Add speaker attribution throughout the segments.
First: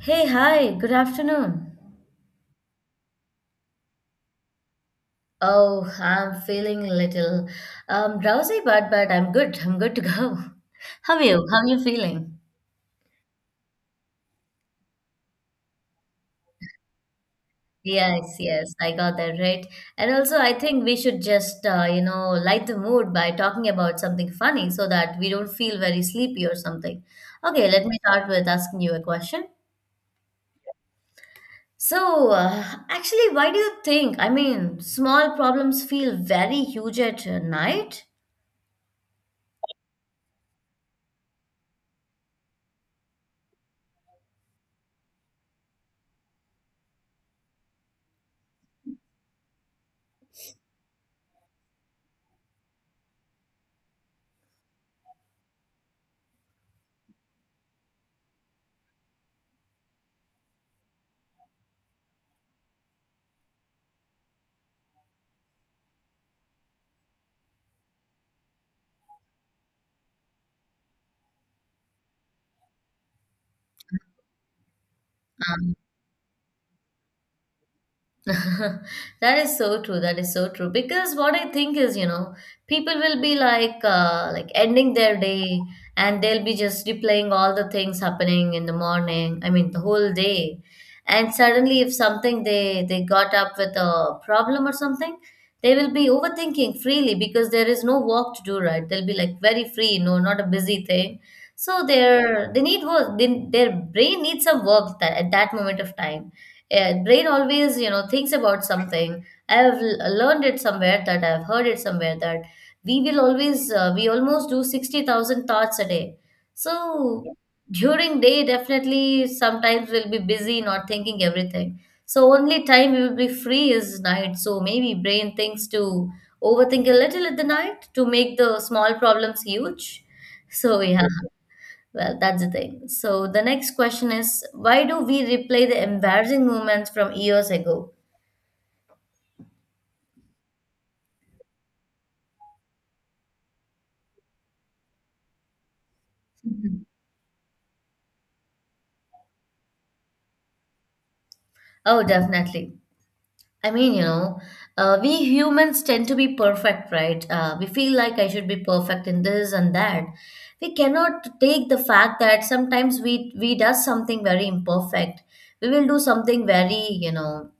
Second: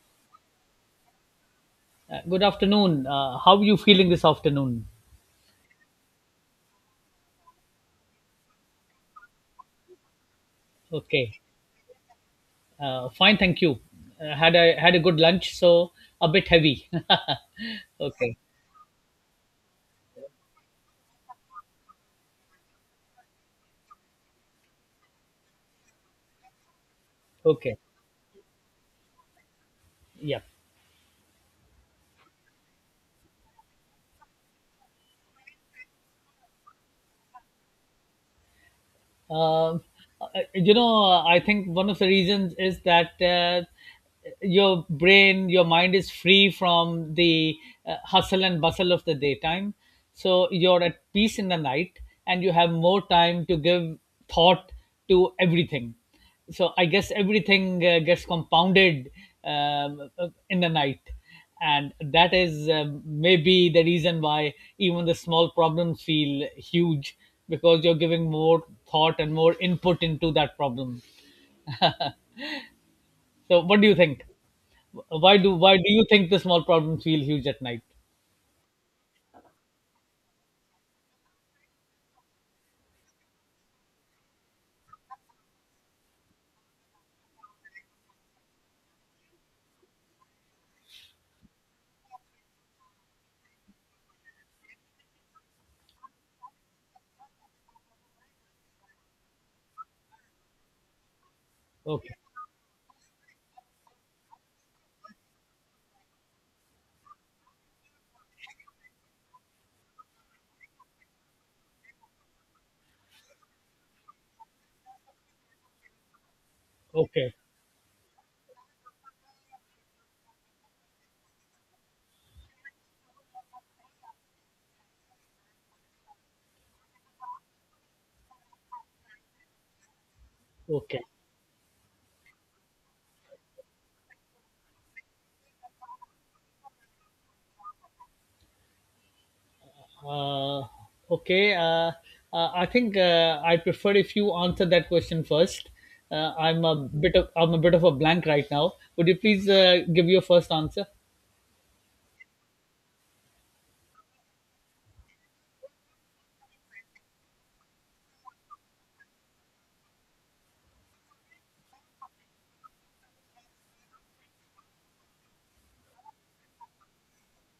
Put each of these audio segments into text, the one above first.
Speaker 1: Hey, hi, good afternoon.
Speaker 2: Good afternoon. How are you feeling this afternoon?
Speaker 1: Oh, I'm feeling a little drowsy, but I'm good. I'm good to go. How are
Speaker 2: Okay,
Speaker 1: you? How are you feeling?
Speaker 2: fine, thank you. Had I had a good lunch, so a bit heavy.
Speaker 1: Yes,
Speaker 2: Okay,
Speaker 1: yes, I got that right. And also, I think we should just light the mood by talking about something funny so that we don't feel very sleepy or something. Okay,
Speaker 2: okay,
Speaker 1: let me start with asking you a question.
Speaker 2: yeah.
Speaker 1: So, actually, why do you think? I mean, small problems feel very huge at night.
Speaker 2: Um, I think one of the reasons is that your brain, your mind is free from the hustle and bustle of the daytime, so you're at peace in the night, and you have more time to give thought to everything. So I guess everything gets compounded in the night. And that is maybe the reason why even the small problems feel huge because you're giving more thought and more input into that problem. So what do you think? why do
Speaker 1: Um,
Speaker 2: why do you think the small problems feel huge at night?
Speaker 1: That is so true. That is so true. Because what I think is, you know, people will be like ending their day, and they'll be just replaying all the things happening in the morning. I mean, the whole day. And suddenly, if something, they got up with a problem or something, they will be overthinking freely because there is no work to do, right? They'll be like very free, no, not a busy thing. So
Speaker 2: Okay,
Speaker 1: their they need work. They, their brain needs some work that, at that moment of time, yeah, brain always thinks about something. I have learned it somewhere, that I've heard it somewhere, that we will always we almost do 60,000 thoughts a day. So
Speaker 2: okay,
Speaker 1: during day, definitely sometimes we'll be busy not thinking everything, so only time we will be free is night, so maybe brain thinks to overthink a little at the night to make the small problems huge. So
Speaker 2: okay.
Speaker 1: yeah, well, that's the thing. So the next question is, why do we replay the embarrassing moments from years ago?
Speaker 2: Uh, okay. I think I prefer if you answer that question first.
Speaker 1: Mhm.
Speaker 2: I'm a bit of a blank right now. Would you please give your first answer?
Speaker 1: Oh, definitely. I mean, you know, we humans tend to be perfect, right? We feel like I should be perfect in this and that. We cannot take the fact that sometimes we does something very imperfect. We will do something very, you know,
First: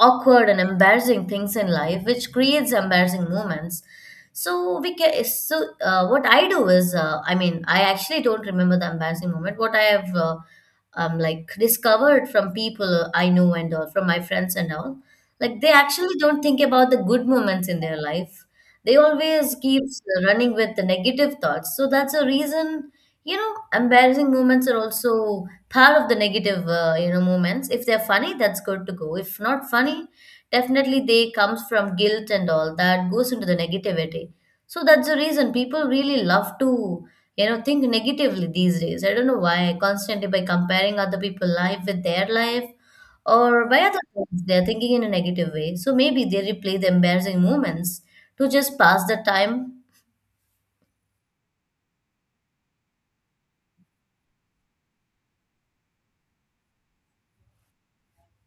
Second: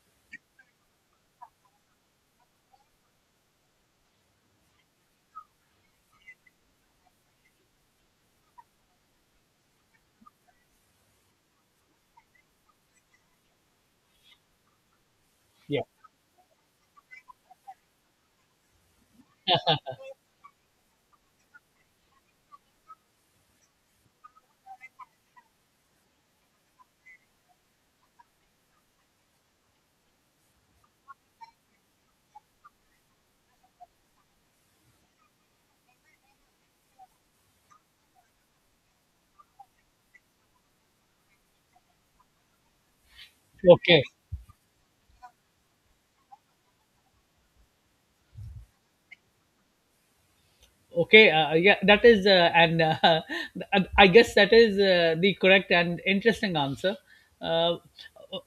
Speaker 1: awkward and embarrassing things in life, which creates embarrassing moments. So we can. So what I do is, I mean, I actually don't remember the embarrassing moment. What I have. Like discovered from people I know and all, from my friends and all. Like they
Speaker 2: Yeah.
Speaker 1: actually don't think about the good moments in their life. They always keeps running with the negative thoughts. So that's a reason, you know, embarrassing moments are also part of the negative, you know, moments. If they're funny, that's good to go. If not funny, definitely they comes from guilt and all that goes into the negativity. So that's the reason people really love to, you know, think negatively these days. I don't know why, constantly by comparing other people's life with their life or by other
Speaker 2: Okay.
Speaker 1: things, they are thinking in a negative way. So maybe they replay the embarrassing moments to just pass the time.
Speaker 2: Okay. Yeah. That is, and I guess that is the correct and interesting answer. Uh,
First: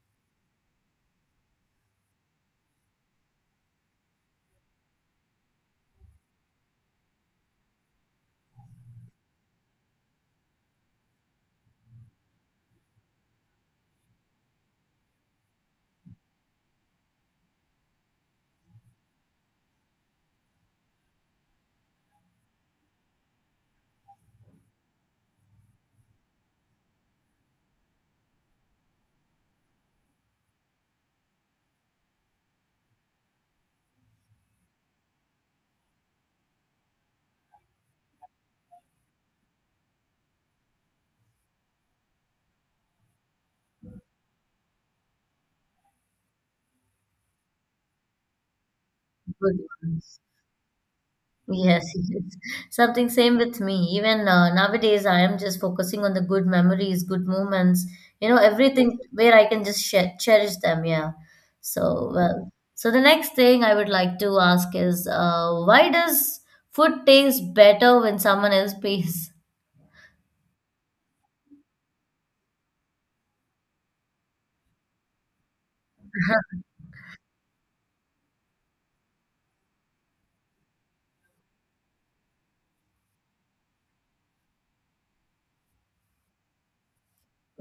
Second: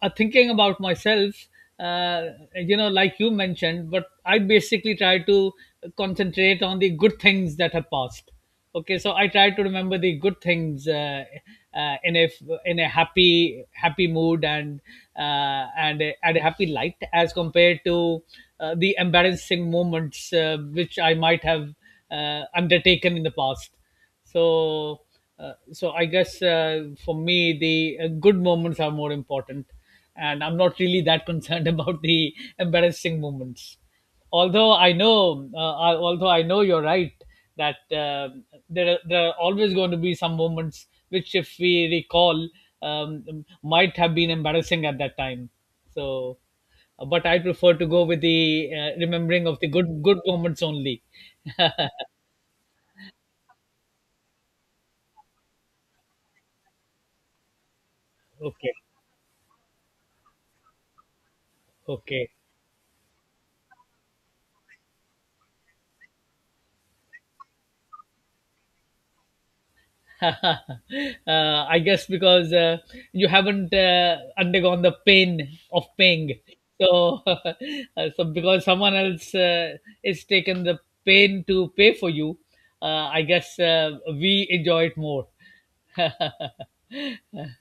Speaker 2: Thinking about myself, uh, like you mentioned, but I basically try to concentrate on the good things that have passed. Okay, so I try to remember the good things, uh, in a in a happy happy mood, and a happy light, as compared to the embarrassing moments which I might have undertaken in the past. so uh, so I guess, for me, the good moments are more important, and I'm not really that concerned about the embarrassing moments. Although I know, although I know you're right that uh, there are always going to be some moments which, if we recall, um, might have been embarrassing at that time. So, but I prefer to go with the remembering
Speaker 1: Good
Speaker 2: of the good
Speaker 1: ones.
Speaker 2: good moments only.
Speaker 1: Yes, yes. Something same with me. Even nowadays, I am just focusing on the good memories, good moments, you know,
Speaker 2: Okay,
Speaker 1: everything where I can just share, cherish them. Yeah. So,
Speaker 2: okay.
Speaker 1: well, so the next thing I would like to ask is why does food taste better when someone else pays?
Speaker 2: I guess because you haven't undergone the pain of paying. So, so because someone else is taken the pain to pay for you, I guess we enjoy it more. So,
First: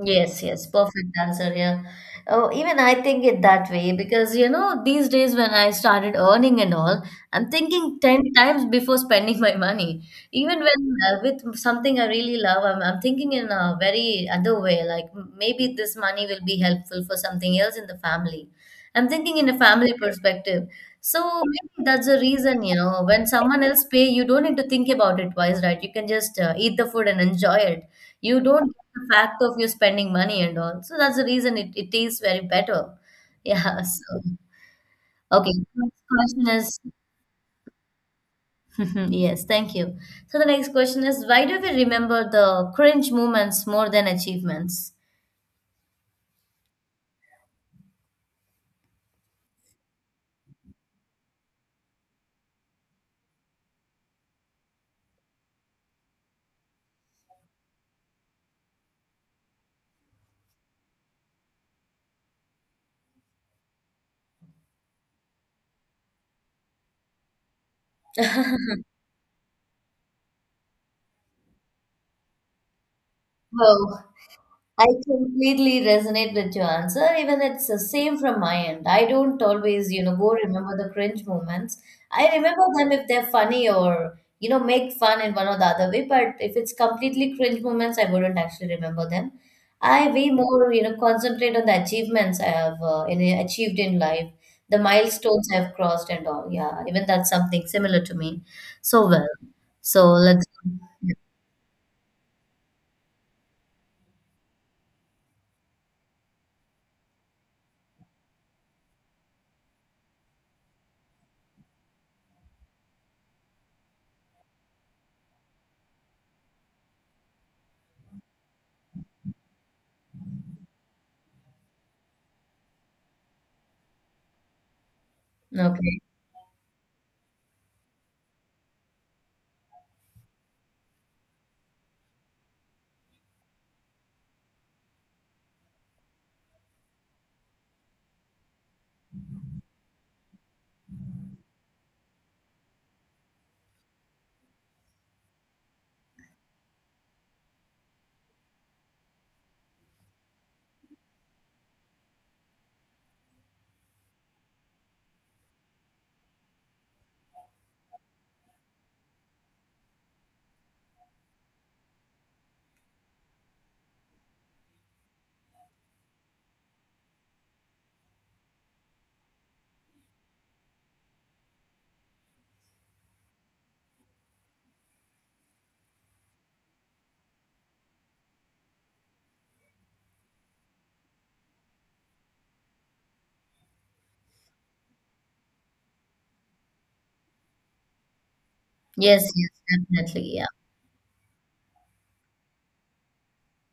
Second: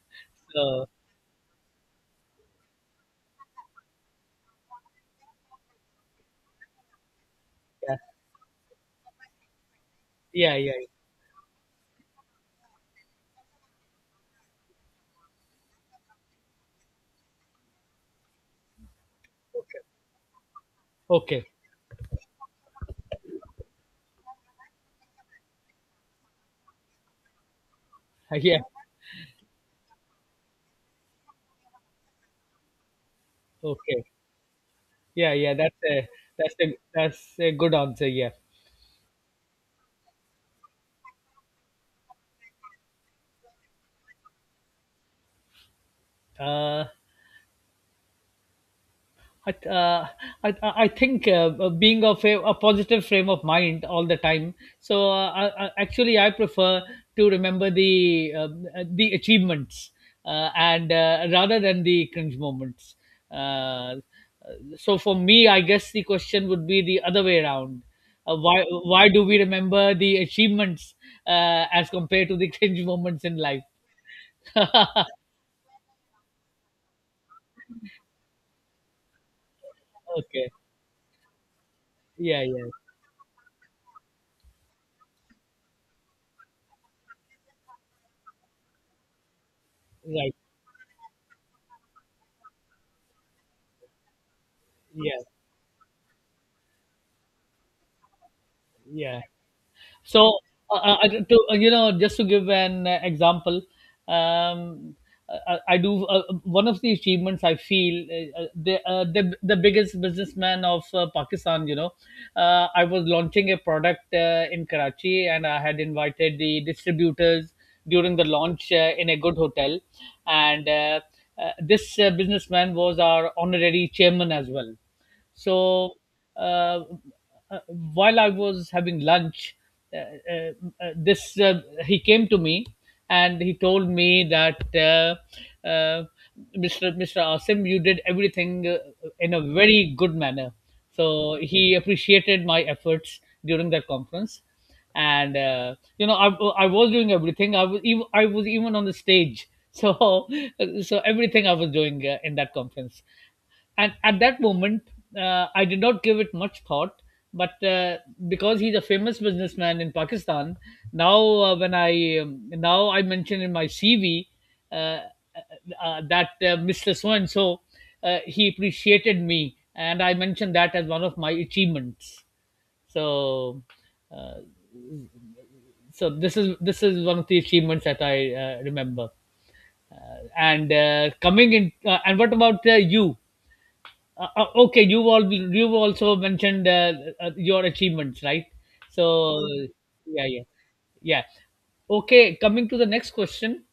Speaker 1: Yes, yes, perfect answer here. Oh, even I think it that way, because you know, these days when I started earning and all, I'm
Speaker 2: yeah,
Speaker 1: thinking 10 times before spending my money.
Speaker 2: yeah,
Speaker 1: Even
Speaker 2: yeah.
Speaker 1: when with something I really love, I'm thinking in a very other way, like maybe this money will be helpful for something else in the family. I'm thinking in a family perspective. So
Speaker 2: Okay.
Speaker 1: maybe that's the reason, you know, when someone else pay, you don't need to think about it twice, right? You can just eat the food and enjoy it. You
Speaker 2: Yeah.
Speaker 1: don't get the fact of you spending money and all. So that's the reason it is very better. Yeah.
Speaker 2: Okay.
Speaker 1: So,
Speaker 2: Yeah,
Speaker 1: okay.
Speaker 2: yeah. That's
Speaker 1: Next
Speaker 2: a
Speaker 1: question
Speaker 2: that's a
Speaker 1: is,
Speaker 2: that's a good answer. Yeah.
Speaker 1: yes, thank you. So the next question is, why do we remember the cringe moments more than achievements?
Speaker 2: Uh, I, uh, I think, being of a positive frame of mind all the time. So actually, I prefer to remember the achievements, and rather than the cringe moments. Uh, uh, so for me, I guess the question would be the other way around. Why do we remember the achievements as compared to the cringe moments in life?
Speaker 1: Oh. I completely resonate with your answer. Even it's the same from my end. I don't always, you know, go
Speaker 2: Okay.
Speaker 1: remember the cringe moments. I
Speaker 2: Yeah.
Speaker 1: remember
Speaker 2: Yeah.
Speaker 1: them if they're funny or, you know, make fun in one or the other way. But if it's completely cringe moments, I wouldn't actually remember them. I way
Speaker 2: Right.
Speaker 1: more, you know, concentrate on the achievements I have achieved in life, the
Speaker 2: Yeah.
Speaker 1: milestones I've crossed and all. Yeah, even that's something similar to me. So
Speaker 2: Yeah.
Speaker 1: well. So
Speaker 2: So,
Speaker 1: let's.
Speaker 2: uh, just to give an example, um, uh, I do one of the achievements. I feel the biggest businessman of Pakistan. You know, I was launching a product in Karachi, and I had invited the distributors during the launch in a good hotel. And this businessman was our honorary chairman as well.
Speaker 1: Yeah,
Speaker 2: so
Speaker 1: okay.
Speaker 2: uh, uh, while I was having lunch, uh, uh, this he came to me and he told me that, Mr. Asim, you did everything in a very good manner. So he appreciated my efforts during that conference, and I was doing everything. I was even on the stage. So everything I was doing in that conference. And at that moment, I did not give it much thought, but because he's a famous businessman in Pakistan now. When I Now I mention in my CV, uh, uh, that Mr. so and so, he appreciated me, and I mentioned that as one of my achievements. So uh, so this is one of the achievements that I remember. And coming in And what about you? Okay, you've also mentioned your achievements, right?
Speaker 1: Yes,
Speaker 2: So
Speaker 1: yes,
Speaker 2: yeah,
Speaker 1: definitely.
Speaker 2: yeah,
Speaker 1: Yeah.
Speaker 2: yeah. Okay, coming to the next question:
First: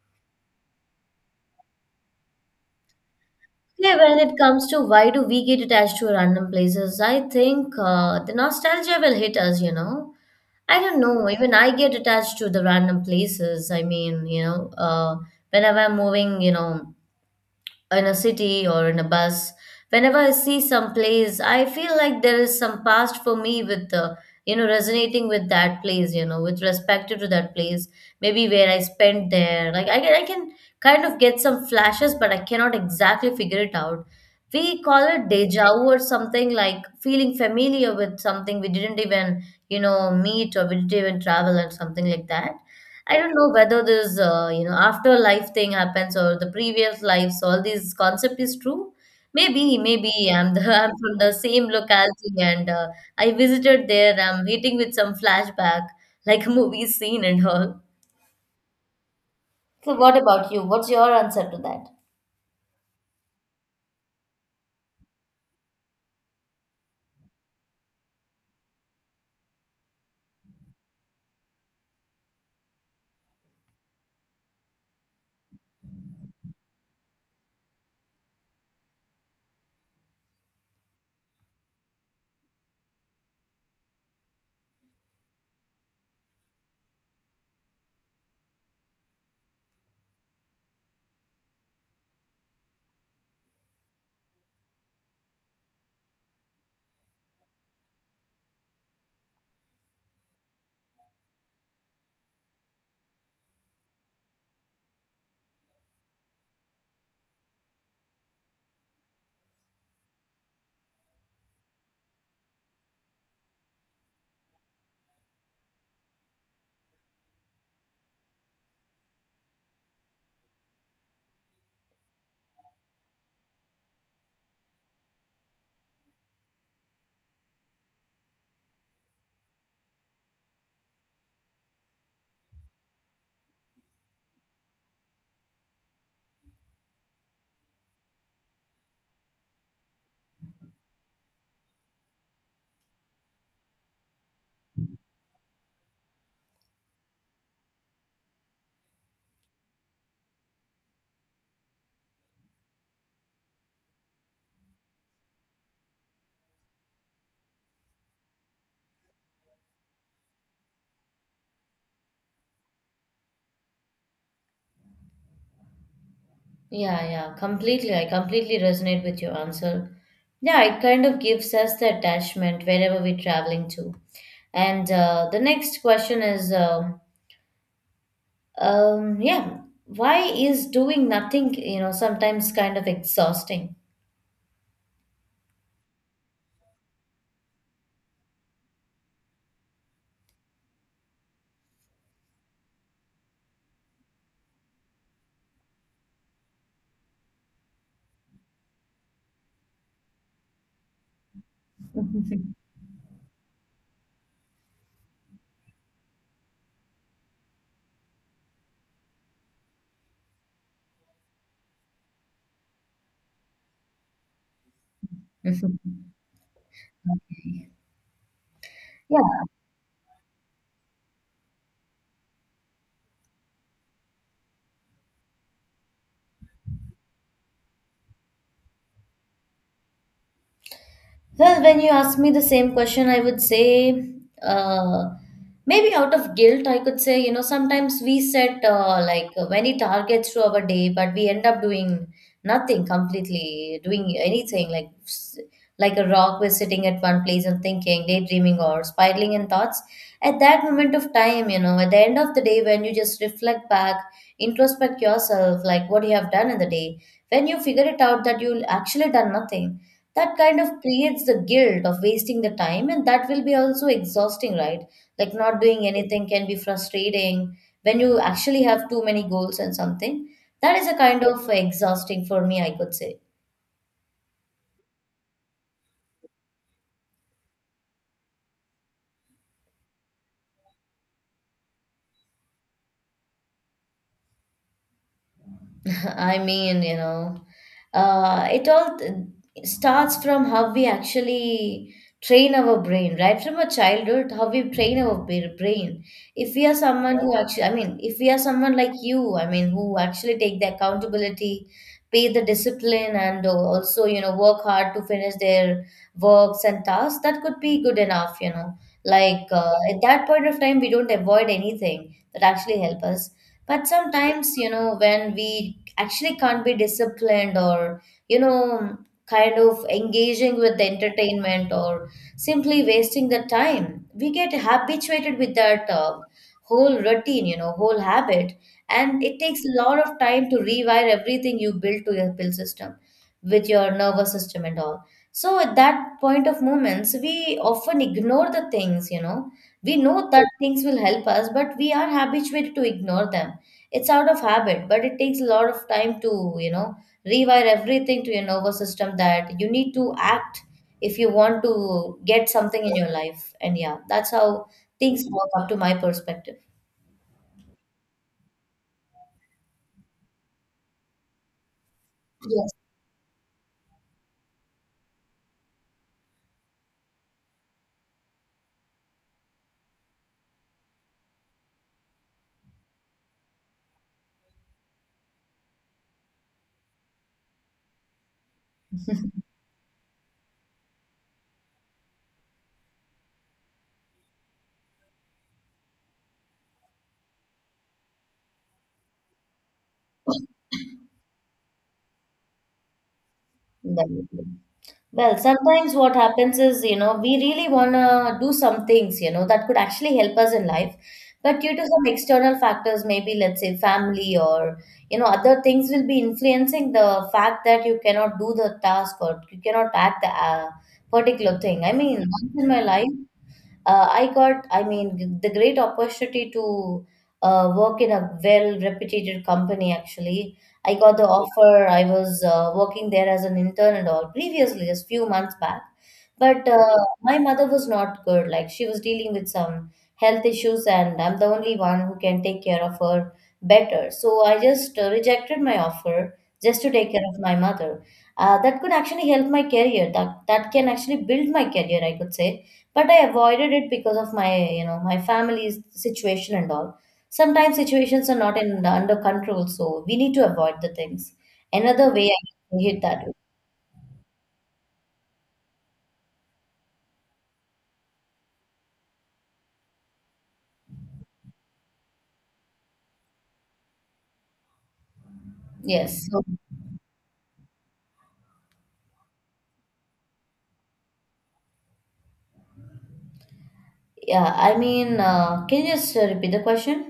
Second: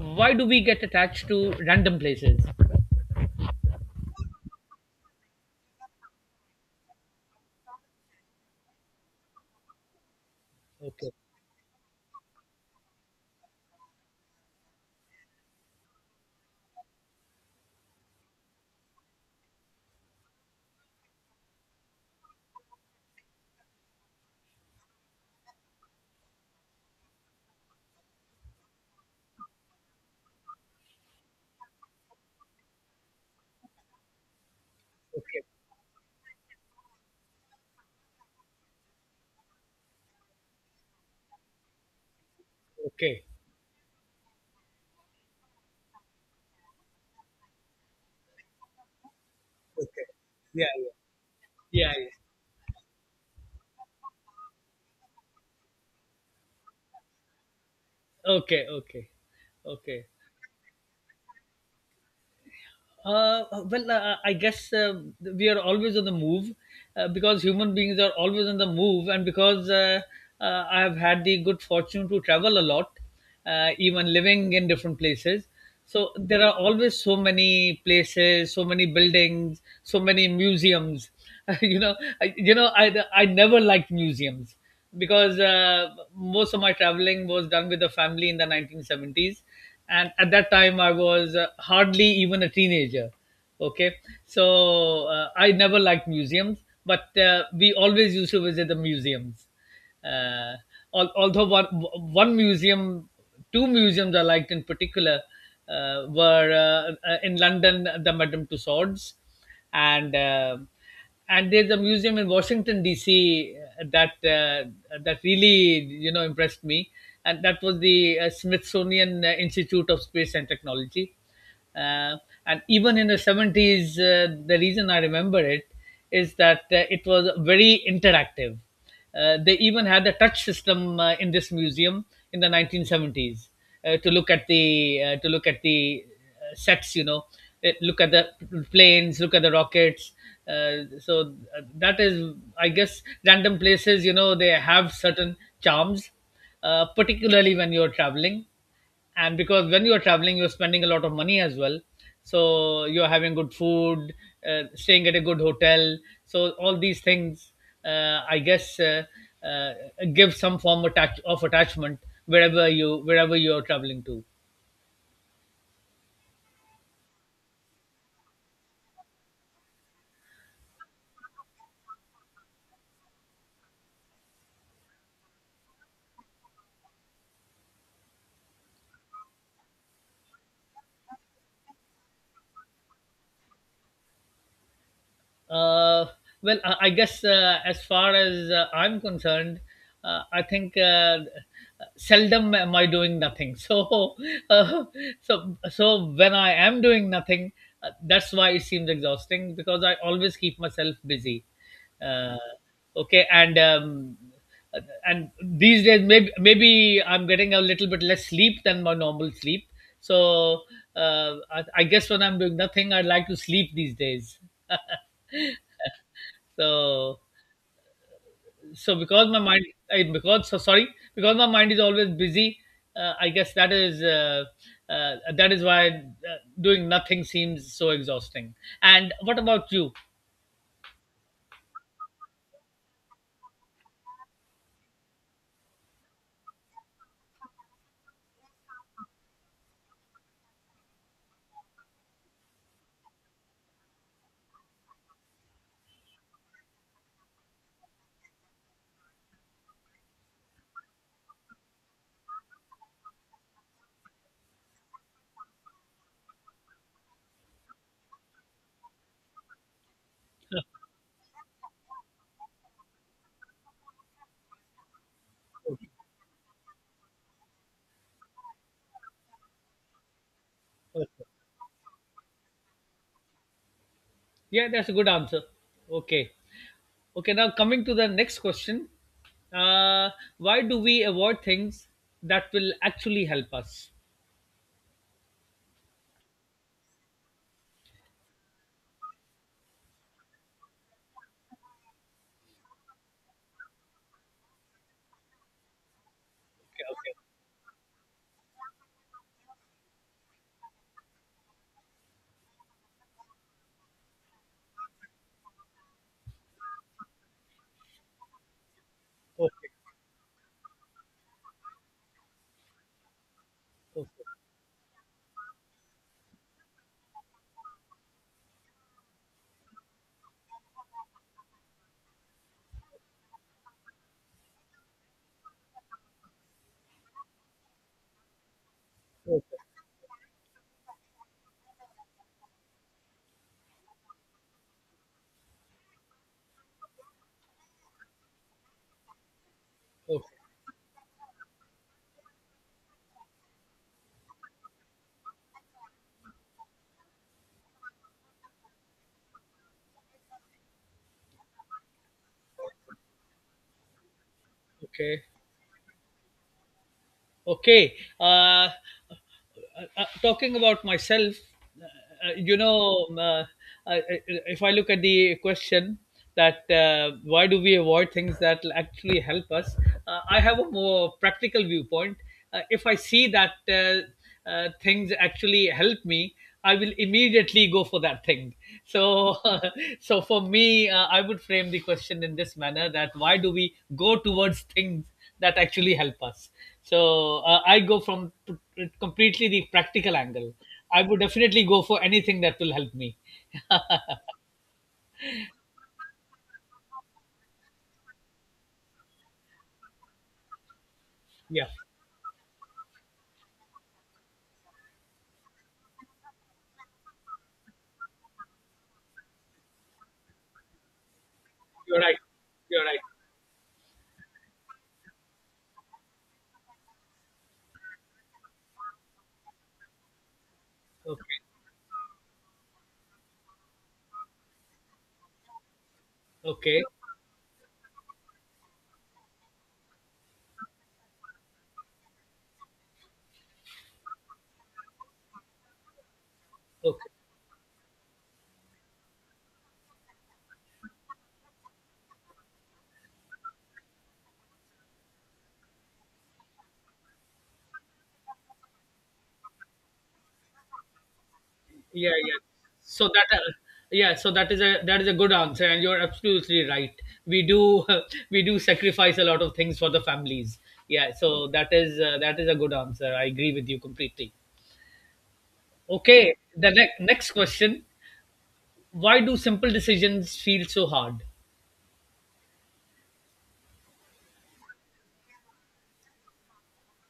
Speaker 2: why do we get attached to random places?
Speaker 1: Yeah, when it comes to why do we get attached to random places, I think the nostalgia will hit us, you know. I don't
Speaker 2: Okay,
Speaker 1: know, even I get attached to the random places. I mean, you know, whenever I'm moving, you know, in a city or in a bus. Whenever I see some place, I feel like there is some past for me with the you know resonating with that place, you know, with respect to that place. Maybe where I spent there. Like I can kind of get some flashes, but I cannot exactly figure it out. We call it
Speaker 2: okay,
Speaker 1: deja vu or something, like feeling familiar with something we didn't even, you know, meet or we didn't even travel and something like that. I
Speaker 2: okay,
Speaker 1: don't know whether this, you know, afterlife thing happens or the previous lives, all these concept is true. Maybe,
Speaker 2: okay.
Speaker 1: maybe I'm the,
Speaker 2: Yeah,
Speaker 1: I'm from the same
Speaker 2: yeah, yeah, yeah.
Speaker 1: locality and I visited there. I'm meeting with some flashback, like a movie scene and all.
Speaker 2: Okay, okay,
Speaker 1: So,
Speaker 2: okay.
Speaker 1: what about you? What's your answer to that?
Speaker 2: Well, I guess we are always on the move, because human beings are always on the move. And because I have had the good fortune to travel a lot, even living in different places. So there are always so many places, so many buildings, so many museums. you know, you know, I never liked museums because most of my traveling was done with the family in the 1970s, and at that time I was hardly even a teenager. Okay, so I never liked museums, but we always used to visit the museums. Uh, al- although one museum, two museums I liked in particular were, in London, the Madame Tussauds, and there's a museum in Washington D.C. that, that really impressed me, and that was the Smithsonian Institute of Space and Technology. uh, and even in the 70s, the reason I remember it is that it was very interactive. They even had a touch system in this museum in the 1970s, to look at the sets. You know, look at the planes, look at the rockets. Uh, so that is, I guess, random places. You know, they have certain charms, particularly when you're traveling. And because when you're traveling, you're spending a lot of money as well, so you're having good food, staying at a good hotel. So all these things, I guess, uh, give some form, of attachment, wherever you're traveling to.
Speaker 1: Yeah, yeah, completely. I completely resonate with your answer. Yeah, it kind of gives us the attachment wherever we're traveling to. And the next question is yeah. Why is doing nothing, you know, sometimes kind of exhausting?
Speaker 2: Uh, well, I guess, as far as I'm concerned, I think seldom am I doing nothing. So, uh, when I am doing nothing, that's why it seems exhausting, because I always keep myself busy. Uh, okay, and these days maybe, I'm getting a little bit less sleep than my normal sleep. So I guess when I'm doing nothing, I like to sleep these days. So,
Speaker 1: Yeah.
Speaker 2: because my mind I because so sorry, because my mind is always busy. I guess that is why, doing nothing seems so exhausting. And what about you?
Speaker 1: Well, when you ask me the same question, I would say uh, maybe out of guilt, I could say, you know, sometimes we set like many targets to our day, but we end up doing nothing completely, doing anything like like a rock, we're sitting at one place and thinking, daydreaming, or spiraling in thoughts. At that moment of time, you know, at the end of the day, when you just reflect back, introspect yourself, like what you have done in the day, when you figure it out that you actually done nothing, that kind of creates the guilt of wasting the time, and that will be also exhausting, right? Like not doing anything can be frustrating when you actually have too many goals and something. That is a kind of exhausting for me, I could say.
Speaker 2: Yeah, that's a good answer. Okay, okay. Now coming to the next question: uh, why do we avoid things that will actually help us?
Speaker 1: I mean, you know, it all starts from how we actually train our brain, right? From a childhood, how we train our brain. If we are someone who actually, I mean, if we are someone like you, I mean, who actually take the accountability, pay the discipline, and also, you know, work hard to finish their works and tasks, that could be good enough, you know. Like
Speaker 2: Okay, okay,
Speaker 1: at that point of time, we don't avoid anything that actually help us. But
Speaker 2: okay,
Speaker 1: sometimes, you know, when we actually can't be disciplined or you know kind of engaging with the entertainment or simply wasting the time, we get habituated with that whole routine, you know, whole habit, and
Speaker 2: okay,
Speaker 1: it
Speaker 2: okay,
Speaker 1: takes a lot of time to rewire everything you built to your pill system with your nervous system and all. So at that point of moments we often ignore the things, you know, we know that
Speaker 2: okay,
Speaker 1: things will help us but we are habituated to ignore them. It's out of habit, but it takes a lot of time to you know rewire everything to your nervous system, that you need to act if you want to get something in your life. And yeah, that's how
Speaker 2: okay.
Speaker 1: things work up to my perspective.
Speaker 2: Okay. Uh, Talking about myself, uh, uh, you
Speaker 1: Yes,
Speaker 2: know, um, uh, if I look at the question, that, why do we avoid things that actually help us, I have a more practical viewpoint. If I see that things actually help me, I will immediately go for that thing. So, so for me, I would frame the question in this manner: that why do we go towards things that actually help us? So I go from completely the practical angle. I would definitely go for anything that will help me.
Speaker 1: definitely. Well, sometimes what happens is, you know, we really want to do some things, you know, that could actually help us in life. But
Speaker 2: Yeah,
Speaker 1: due to some external factors, maybe let's say family or, you know, other things will be influencing the fact that you cannot do the task or you cannot act the particular thing. I
Speaker 2: you're
Speaker 1: mean,
Speaker 2: right.
Speaker 1: once in my
Speaker 2: You're right.
Speaker 1: life, I got, I mean, the great opportunity to work in a well reputed company, actually. I got the
Speaker 2: Okay.
Speaker 1: offer, I was working there as an intern and all previously, just few months back. But
Speaker 2: Okay.
Speaker 1: my mother was not good. Like she was dealing with some health issues, and I'm the only one who can take care of her better. So I just rejected my offer just to
Speaker 2: Okay.
Speaker 1: take care of my mother. That could actually help my career. That can actually build my career, I could say, but I avoided it because of my, you know, my family's situation and all. Sometimes situations are not in under control, so we need to avoid the things.
Speaker 2: Yeah.
Speaker 1: Another way
Speaker 2: Yeah.
Speaker 1: I can hit
Speaker 2: So
Speaker 1: that.
Speaker 2: that. Yeah, so that is a good answer, and you're absolutely right. We do We do sacrifice a lot of things for the families. Yeah, that is a good answer. I agree with you completely.
Speaker 1: Yes.
Speaker 2: Okay,
Speaker 1: So,
Speaker 2: the next question: why do simple decisions feel so hard?
Speaker 1: yeah, I mean, can you just repeat the question?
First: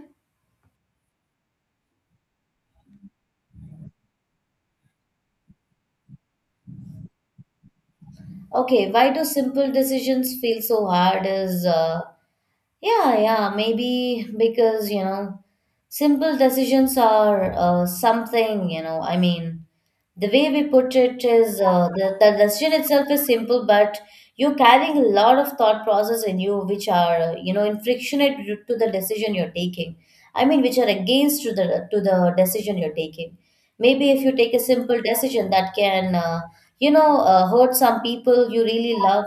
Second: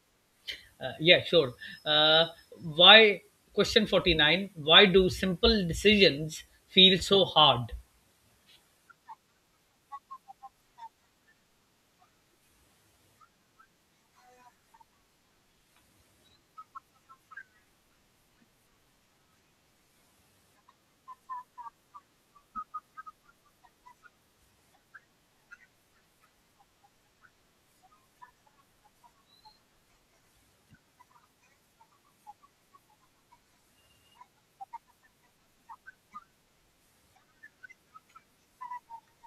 Speaker 2: Yeah, sure. Uh, why Question 49, why do simple decisions feel so hard?
Speaker 1: Okay, why do simple decisions feel so hard is yeah, yeah, maybe because, you know, simple decisions are something, you know, I mean, the way we put it is the decision itself is simple, but you're carrying a lot of thought process in you, which are you know, infrictionate to the decision you're taking. I mean, which are against to the decision you're taking. Maybe if you take a simple decision that can you know, hurt some people you really love,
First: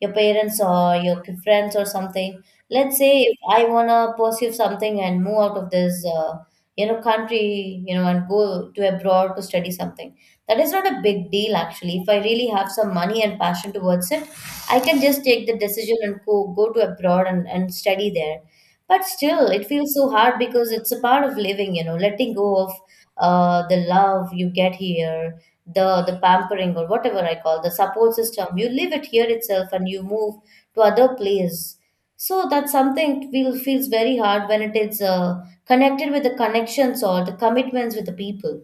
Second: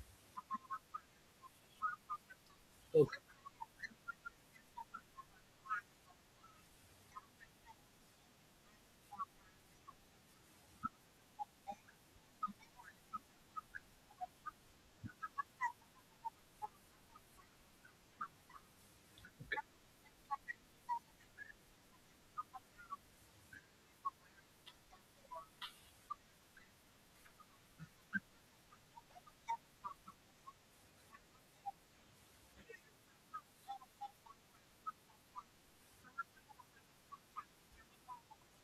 Speaker 1: your parents or your friends or something. Let's
Speaker 2: Okay.
Speaker 1: say if I wanna pursue something and move out of this you know, country, you know, and go to abroad to study something. That is not a big deal actually. If I really have some money and passion towards it, I can just take the decision and go to abroad and study there. But still, it feels so hard because it's a part of living, you know, letting go of the love you get here, the pampering or whatever I call the support system. You leave it here itself and you move to other place. So that's something feels very hard when it is connected with the connections or the commitments with the people.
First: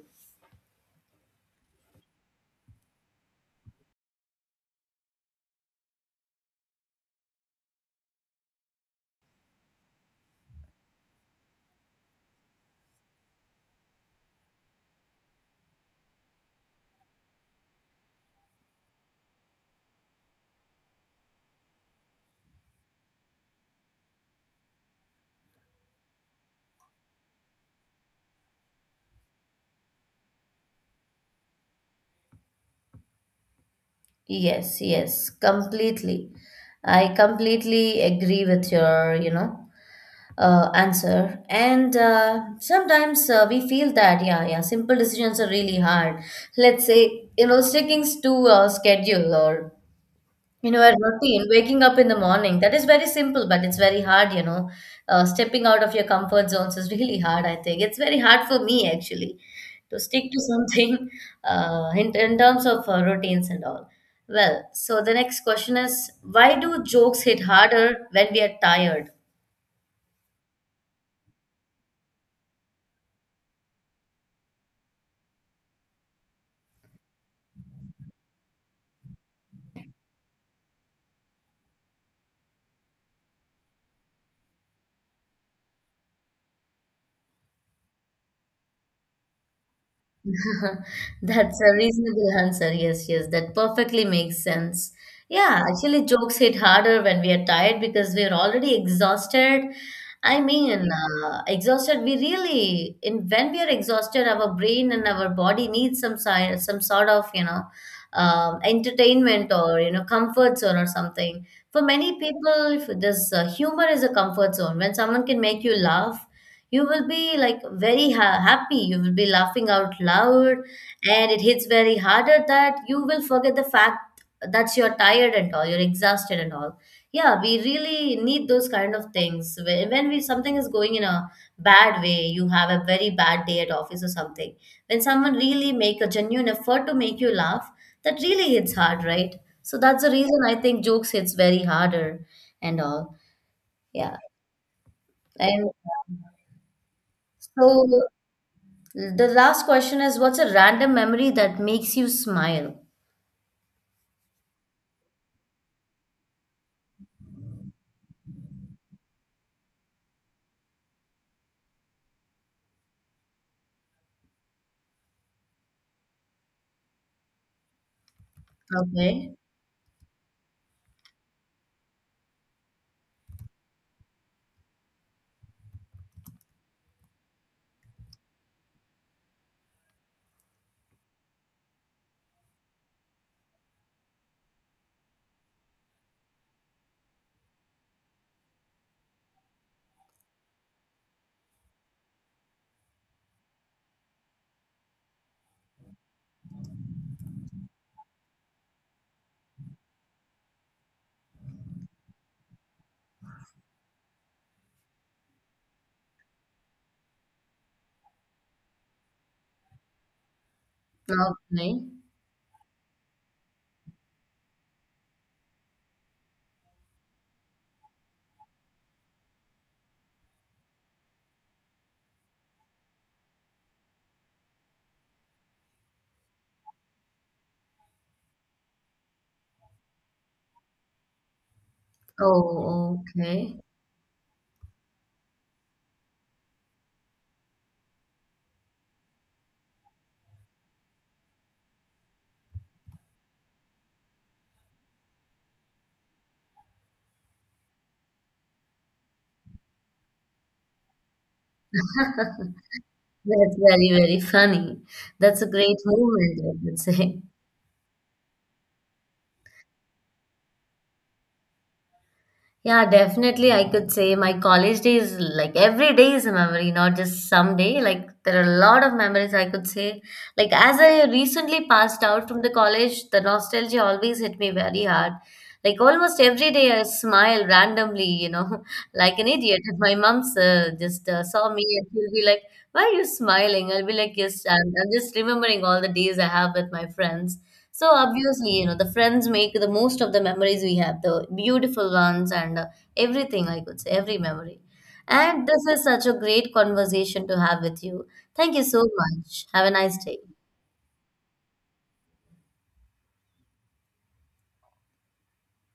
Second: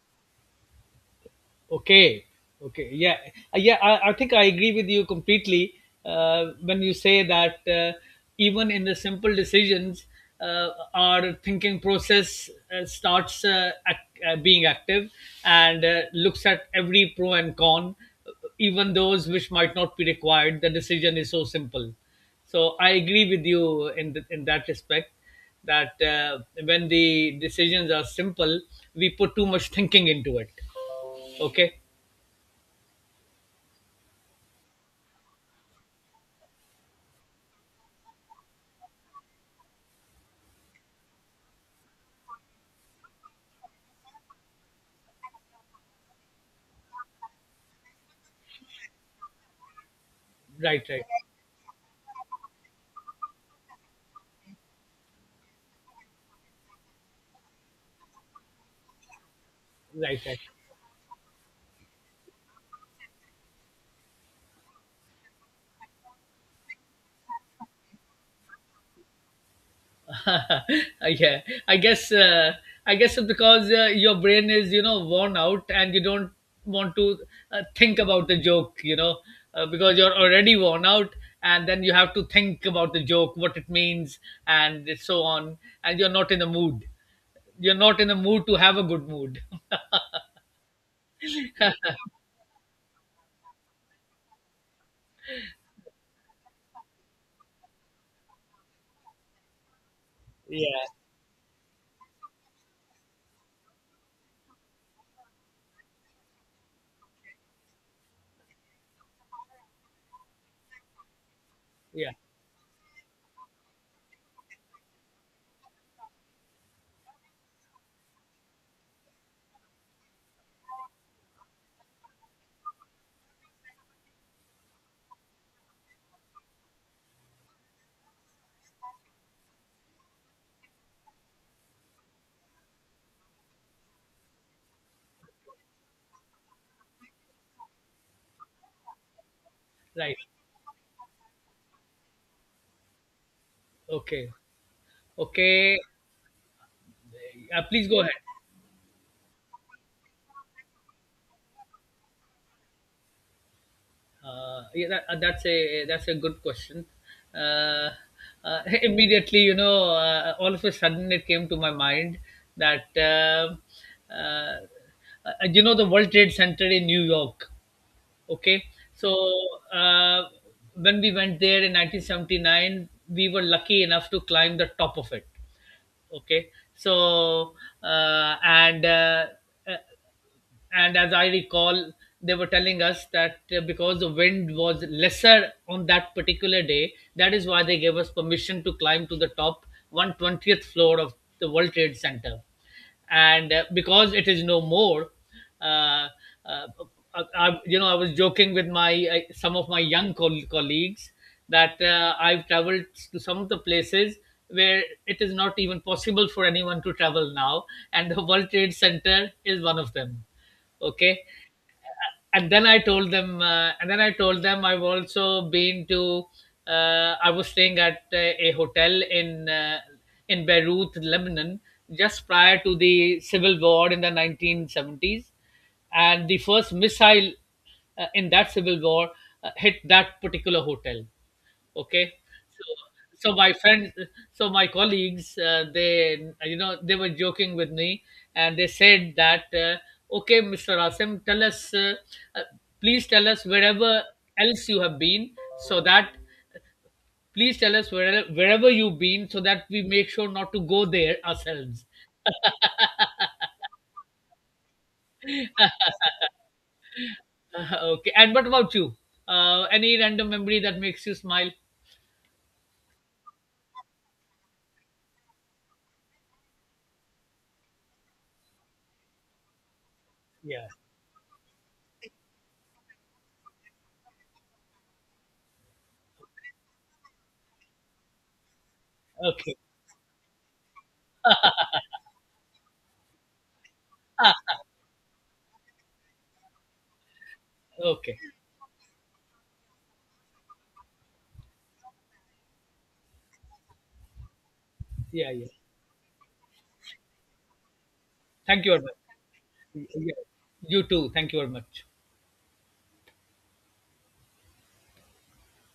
Speaker 2: Okay, okay, yeah. Yeah. I think I agree with you completely, when you say that even in the simple decisions, our thinking process starts, being active, and looks at every pro and con, even those which might not be required. The decision is so simple. So I agree with you in that respect, that when the decisions are simple, we put too much thinking into it. Okay,
Speaker 1: Yes, yes, completely. I completely agree with your, you know, answer. And sometimes we feel that, yeah, yeah, simple decisions are really hard. Let's say, you know, sticking to a schedule or you know,
Speaker 2: right,
Speaker 1: a
Speaker 2: right,
Speaker 1: routine, waking up in the morning, that is very simple, but it's very hard, you know. Stepping out of your comfort zones is really hard, I think. It's very hard for me, actually, to stick
Speaker 2: right,
Speaker 1: to something in terms of routines and all. Well, so the next question is, why do jokes hit harder when we are tired?
Speaker 2: right. Yeah, i guess uh, I guess, because your brain is, worn out, and you don't want to think about the joke, because you're already worn out, and then you have to think about the joke, what it means, and so on. And you're not in the mood to have a good mood.
Speaker 1: That's a reasonable answer. Yes, yes, that perfectly makes sense. Yeah, actually, jokes hit harder when we are tired because we are already exhausted. I mean,
Speaker 2: Yeah,
Speaker 1: exhausted. We really, in when we are exhausted, our brain and our body needs some sort of, you know, entertainment or, you know, comfort zone or something. For
Speaker 2: yeah.
Speaker 1: many people, if this humor is a comfort zone. When someone can make you laugh, you will be like very happy, you will be laughing out loud, and it hits very harder that you will forget the fact that you're tired and all, you're exhausted and all. Yeah, we really need those kind of things. When we something is going in a bad way, you have a very bad day at office or something. When someone really make a genuine effort to make you laugh, that really hits hard, right? So that's the
Speaker 2: Right.
Speaker 1: reason I think jokes hits very harder and all. Yeah.
Speaker 2: Okay,
Speaker 1: And
Speaker 2: okay.
Speaker 1: um, so,
Speaker 2: Please go ahead.
Speaker 1: the last question is, what's a random memory that makes you smile?
Speaker 2: Yeah, that's a good question. Uh, Immediately, all of a sudden, it came to my mind that, uh, the World Trade Center in New York. Okay, so
Speaker 1: Okay.
Speaker 2: uh, when we went there in 1979, we were lucky enough to climb the top of it. Okay, so uh, and uh, uh, and as I recall, they were telling us that, because the wind was lesser on that particular day, that is why they gave us permission to climb to the top, 120th floor of the World Trade Center. And because it is no more, uh, uh, I was joking with my, some of my young, colleagues, that, I've traveled to some of the places where it is not even possible for anyone to travel now, and the World Trade Center is one of them. Okay.
Speaker 1: Okay.
Speaker 2: and then I told them and then I told them I've also been to I was staying at a hotel in Beirut, Lebanon, just prior to the civil war in the 1970s, and the first missile, in that civil war, hit that particular hotel. Okay. so
Speaker 1: Oh,
Speaker 2: so my
Speaker 1: okay.
Speaker 2: friends so my colleagues, they you know they were joking with me, and they said that, okay Mr. Asim, tell us uh, please tell us wherever else you have been, so that please tell us where, wherever you've been, so that we make sure not to go there ourselves.
Speaker 1: That's very, very funny. That's a great moment, I would say.
Speaker 2: Okay. And what about you? Any random memory that makes you smile?
Speaker 1: Yeah, definitely. I could say my college days, like every day is a memory, not just some day. Like there are a lot of memories I could say. Like
Speaker 2: Yeah.
Speaker 1: as I recently passed out from the college, the nostalgia always hit me very hard. Like almost every day I smile randomly, you know, like an
Speaker 2: Okay,
Speaker 1: idiot. If my mom's just saw me and she'll be like, why are you smiling? I'll be like, yes, I'm just remembering all the days I have with my friends. So
Speaker 2: okay.
Speaker 1: obviously, you know, the friends make the most of the memories we have, the beautiful ones and everything, I could say, every memory.
Speaker 2: Yeah,
Speaker 1: And
Speaker 2: yeah.
Speaker 1: this is such a great conversation to have with you. Thank you
Speaker 2: Thank you
Speaker 1: so
Speaker 2: very much.
Speaker 1: much. Have a nice
Speaker 2: Yeah.
Speaker 1: day.
Speaker 2: You too, thank you very much.